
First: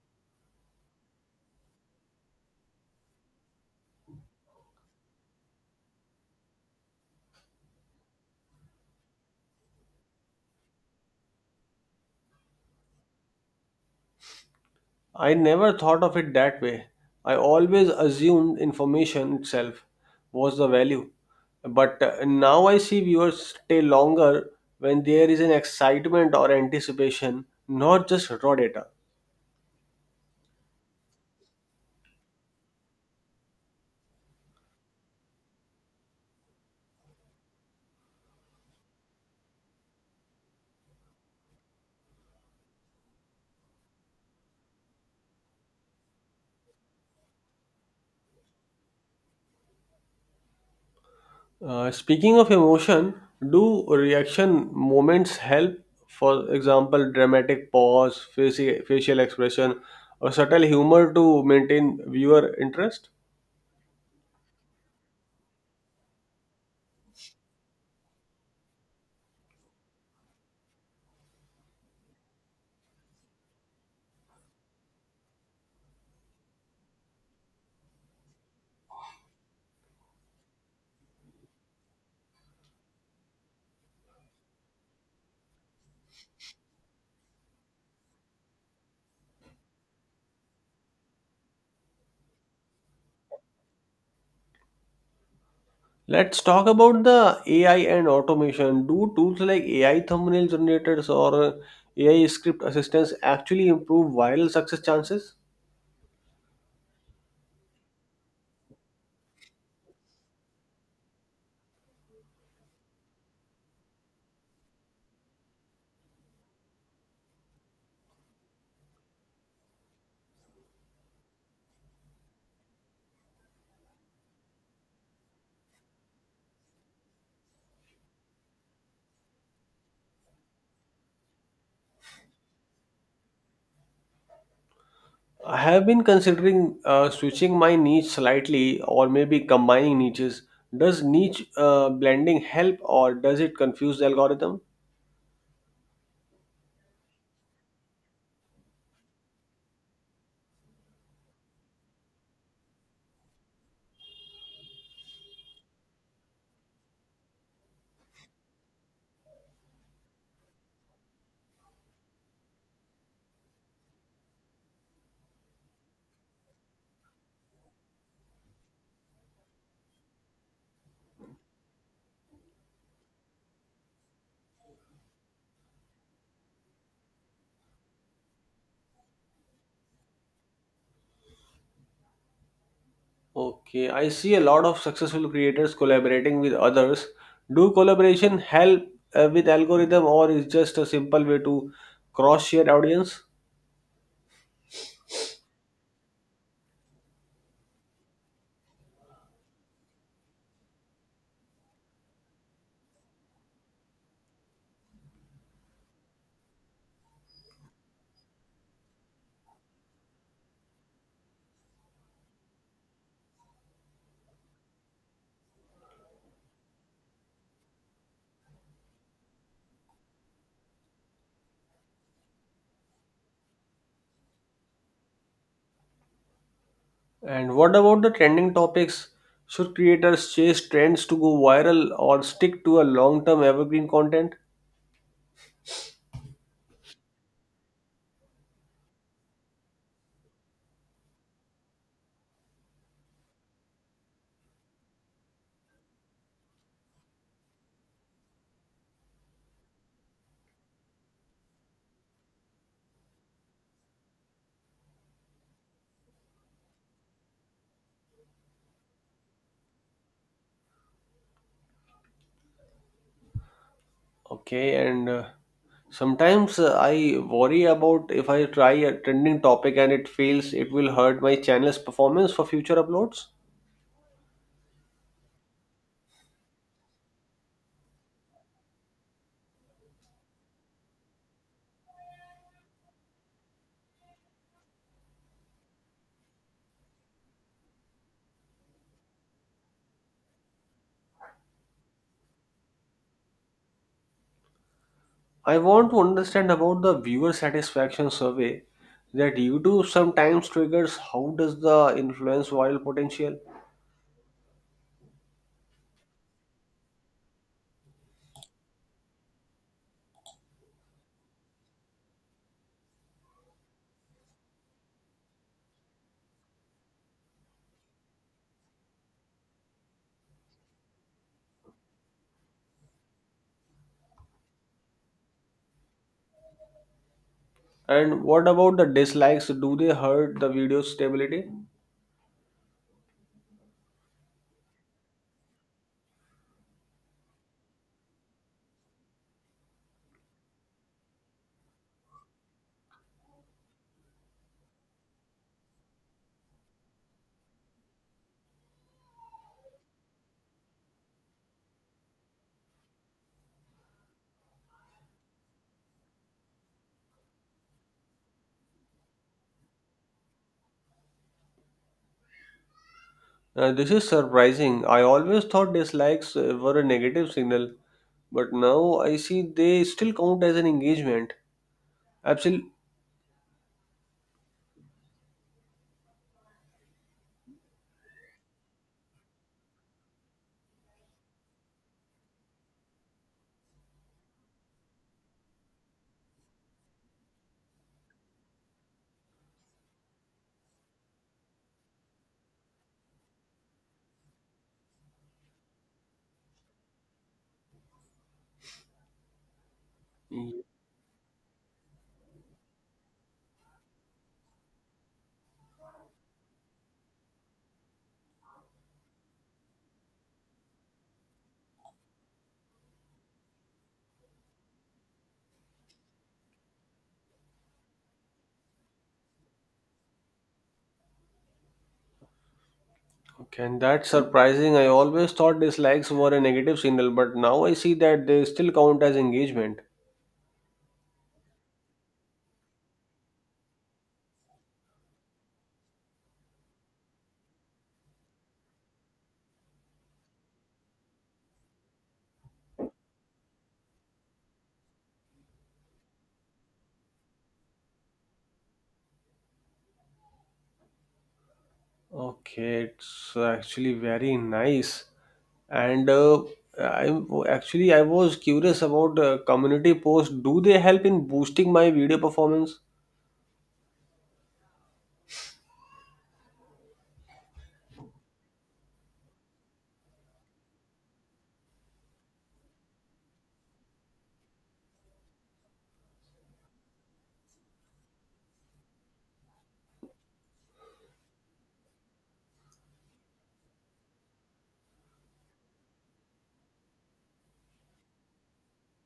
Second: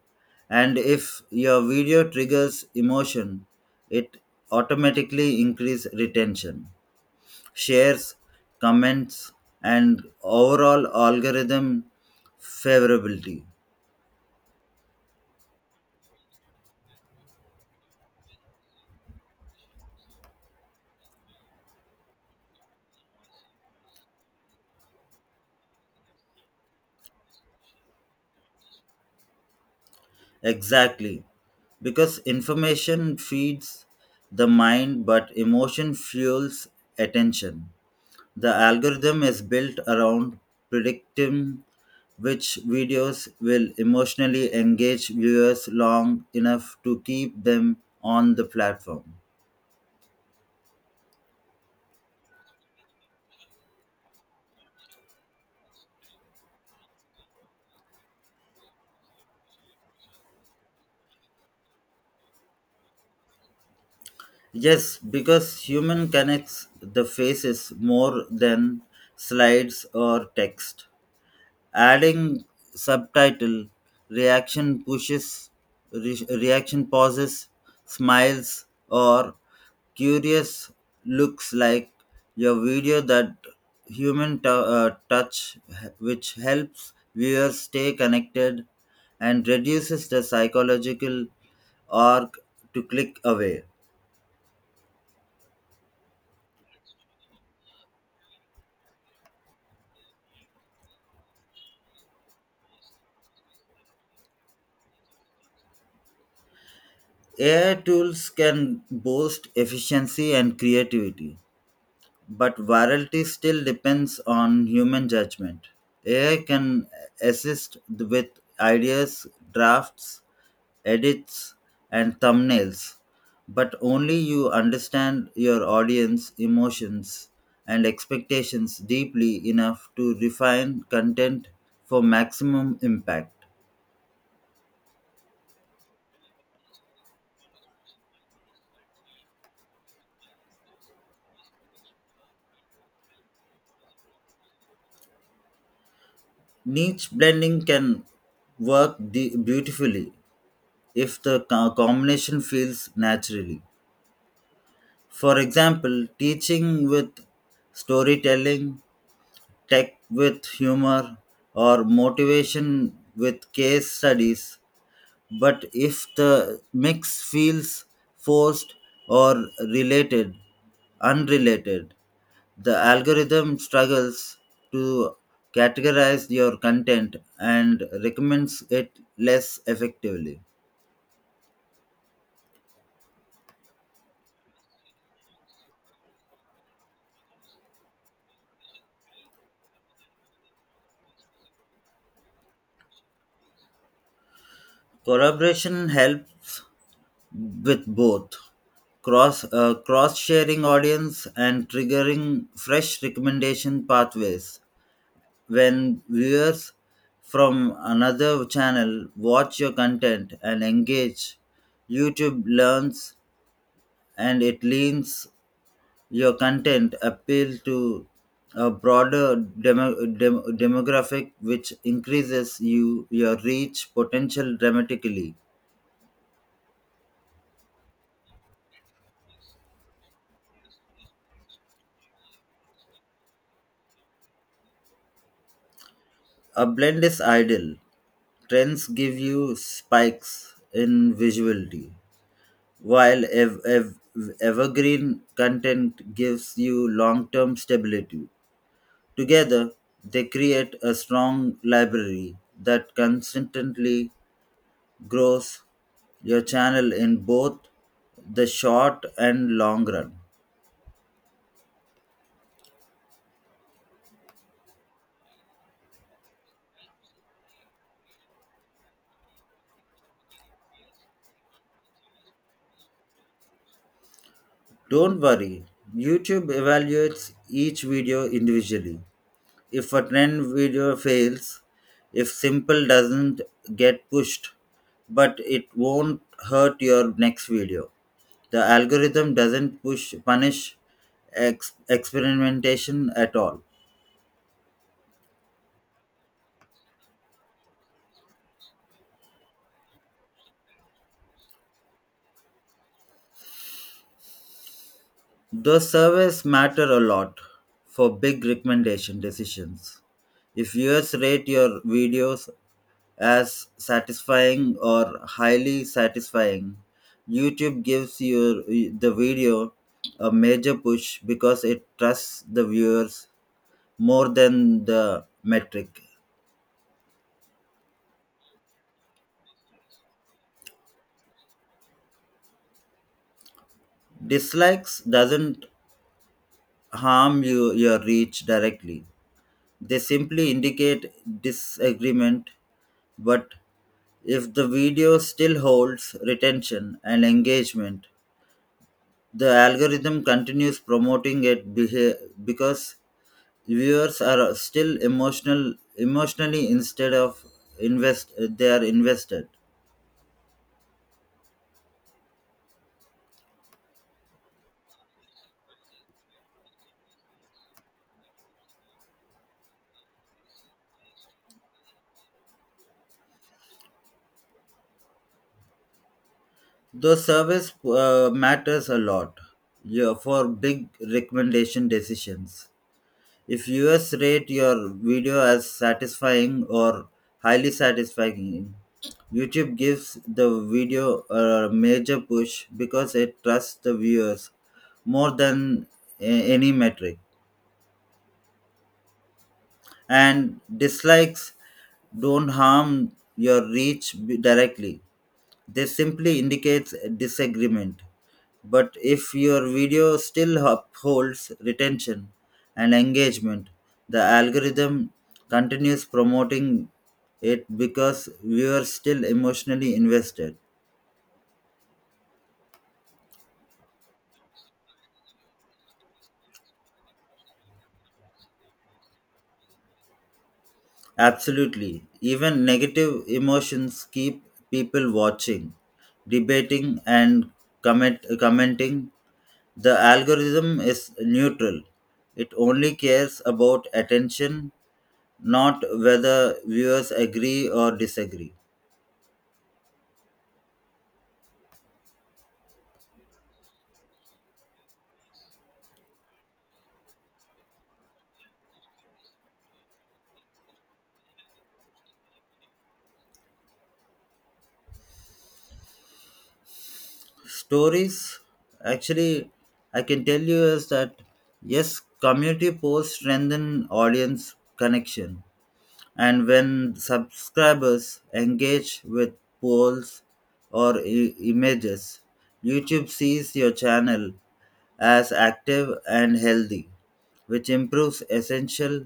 And if your video triggers emotion, it automatically increases retention, shares, comments, and overall algorithm favorability. I never thought of it that way. I always assumed information itself was the value, but now I see viewers stay longer when there is an excitement or anticipation, not just raw data. Exactly. Because information feeds the mind, but emotion fuels attention. The algorithm is built around predicting which videos will emotionally engage viewers long enough to keep them on the platform. Speaking of emotion, do reaction moments help? For example, dramatic pause, facial expression, or subtle humor to maintain viewer interest? Yes, because human connects the faces more than slides or text. Adding subtitle reaction pushes, reaction pauses, smiles, or curious looks like your video that human touch, which helps viewers stay connected and reduces the psychological arc to click away. Let's talk about the AI and automation. Do tools like AI thumbnail generators or AI script assistants actually improve viral success chances? AI tools can boost efficiency and creativity, but virality still depends on human judgment. AI can assist with ideas, drafts, edits, and thumbnails, but only you understand your audience emotions and expectations deeply enough to refine content for maximum impact. I have been considering switching my niche slightly or maybe combining niches. Does niche blending help or does it confuse the algorithm? Niche blending can work beautifully if the combination feels naturally. For example, teaching with storytelling, tech with humor, or motivation with case studies. But if the mix feels forced or related, unrelated, the algorithm struggles to categorize your content and recommends it less effectively. Okay, I see a lot of successful creators collaborating with others. Do collaboration help with algorithm or is just a simple way to cross share audience? Collaboration helps with both cross sharing audience and triggering fresh recommendation pathways. When viewers from another channel watch your content and engage, YouTube learns and it leans your content appeal to a broader demographic, which increases your reach potential dramatically. And what about the trending topics? Should creators chase trends to go viral or stick to a long-term evergreen content? A blend is ideal. Trends give you spikes in visuality, while evergreen content gives you long term stability. Together, they create a strong library that consistently grows your channel in both the short and long run. Okay, and sometimes I worry about if I try a trending topic and it fails, it will hurt my channel's performance for future uploads. Don't worry, YouTube evaluates each video individually. If a trend video fails, if simple doesn't get pushed, but it won't hurt your next video. The algorithm doesn't push punish experimentation at all. I want to understand about the viewer satisfaction survey that YouTube sometimes triggers. How does the influence viral potential? Those surveys matter a lot for big recommendation decisions. If viewers rate your videos as satisfying or highly satisfying, YouTube gives your the video a major push because it trusts the viewers more than the metric. And what about the dislikes? Do they hurt the video stability? Dislikes doesn't harm your reach directly. They simply indicate disagreement, but if the video still holds retention and engagement, the algorithm continues promoting it because viewers are still emotional emotionally instead of invest they are invested. This is surprising. I always thought dislikes were a negative signal, but now I see they still count as an engagement. Absolutely. Though service matters a lot, yeah, for big recommendation decisions. If viewers rate your video as satisfying or highly satisfying, YouTube gives the video a major push because it trusts the viewers more than any metric. And dislikes don't harm your reach directly. They simply indicates disagreement. But if your video still upholds retention and engagement, the algorithm continues promoting it because viewers still emotionally invested. Okay, and that's surprising. I always thought dislikes were a negative signal, but now I see that they still count as engagement. Absolutely. Even negative emotions keep people watching, debating, and commenting. The algorithm is neutral. It only cares about attention, not whether viewers agree or disagree. Okay, it's actually very nice. And I actually I was curious about community posts. Do they help in boosting my video performance? Stories, actually, I can tell you is that yes, community posts strengthen audience connection. And when subscribers engage with polls or images, YouTube sees your channel as active and healthy, which improves essential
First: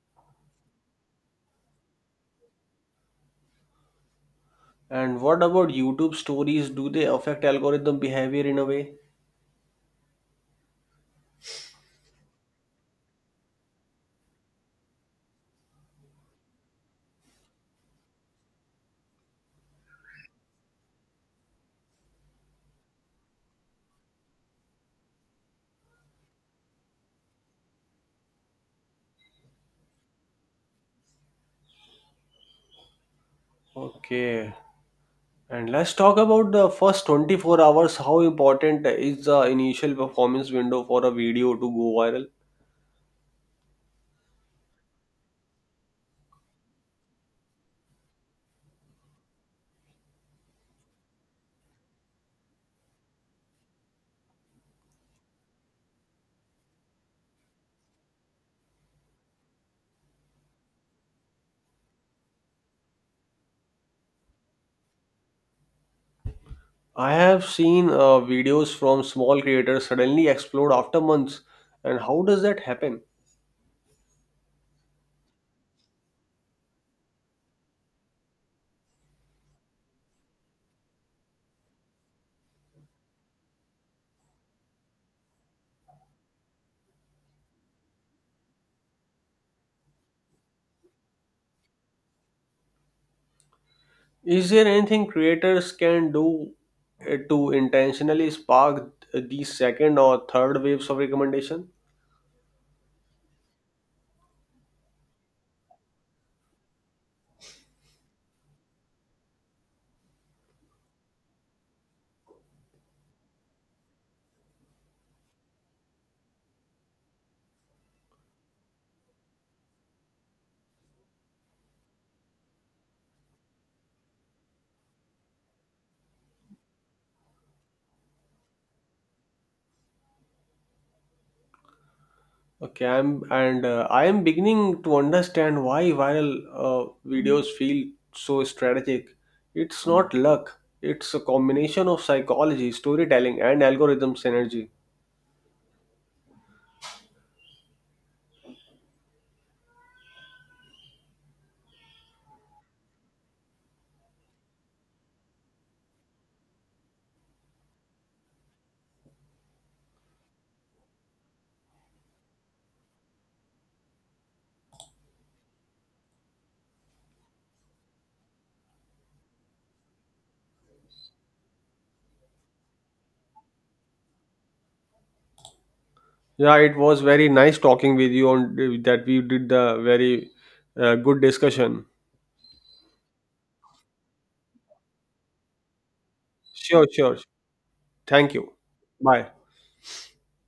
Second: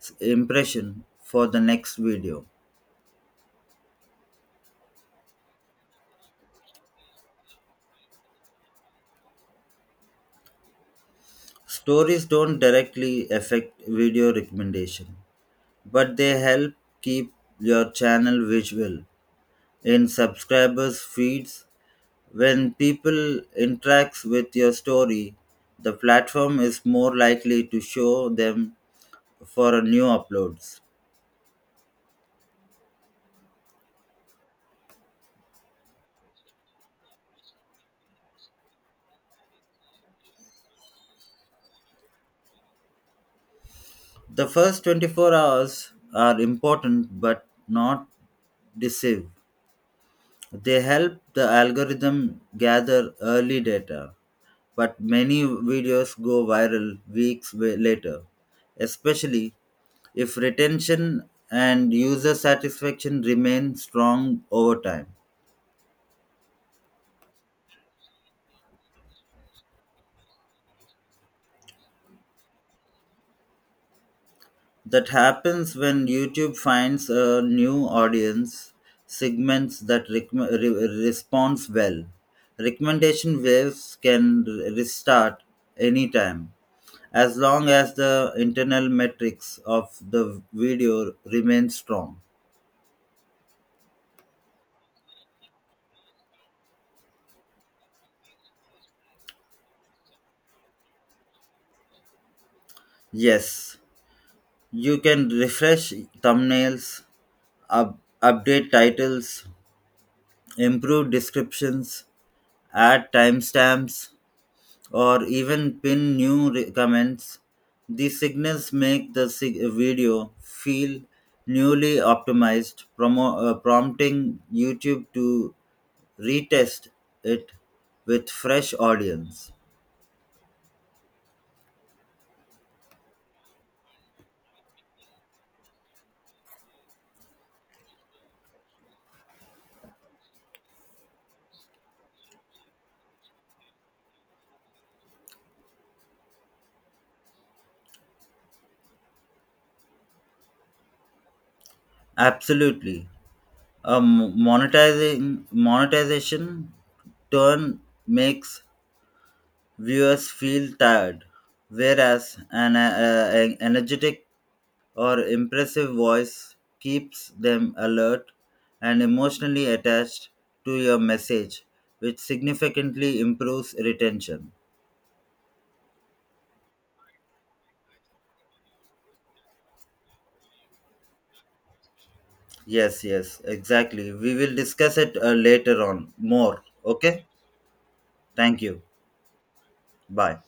impression for the next video. And what about YouTube stories? Do they affect algorithm behavior in a way? Stories don't directly affect video recommendation, but they help keep your channel visual in subscribers' feeds. When people interacts with your story, the platform is more likely to show them for a new uploads. Okay, and let's talk about the first 24 hours. How important is the initial performance window for a video to go viral? The first 24 hours are important but not deceive. They help the algorithm gather early data, but many videos go viral weeks later, especially if retention and user satisfaction remain strong over time. I have seen videos from small creators suddenly explode after months. And how does that happen? That happens when YouTube finds a new audience segments that responds well. Recommendation waves can restart anytime as long as the internal metrics of the video remain strong. Is there anything creators can do to intentionally spark these second or third waves of recommendation? Yes, you can refresh thumbnails, update titles, improve descriptions, add timestamps, or even pin new comments. These signals make the video feel newly optimized, prompting YouTube to retest it with fresh audience. I am beginning to understand why viral videos feel so strategic. It's not luck. It's a combination of psychology, storytelling, and algorithm synergy. Absolutely. Monetizing monetization turn makes viewers feel tired, whereas an energetic or impressive voice keeps them alert and emotionally attached to your message, which significantly improves retention. Yeah, it was very nice talking with you on that. We did the very good discussion. Yes, yes, exactly. We will discuss it later on more. Sure, sure. Okay? Thank you. Thank you. Bye. Bye.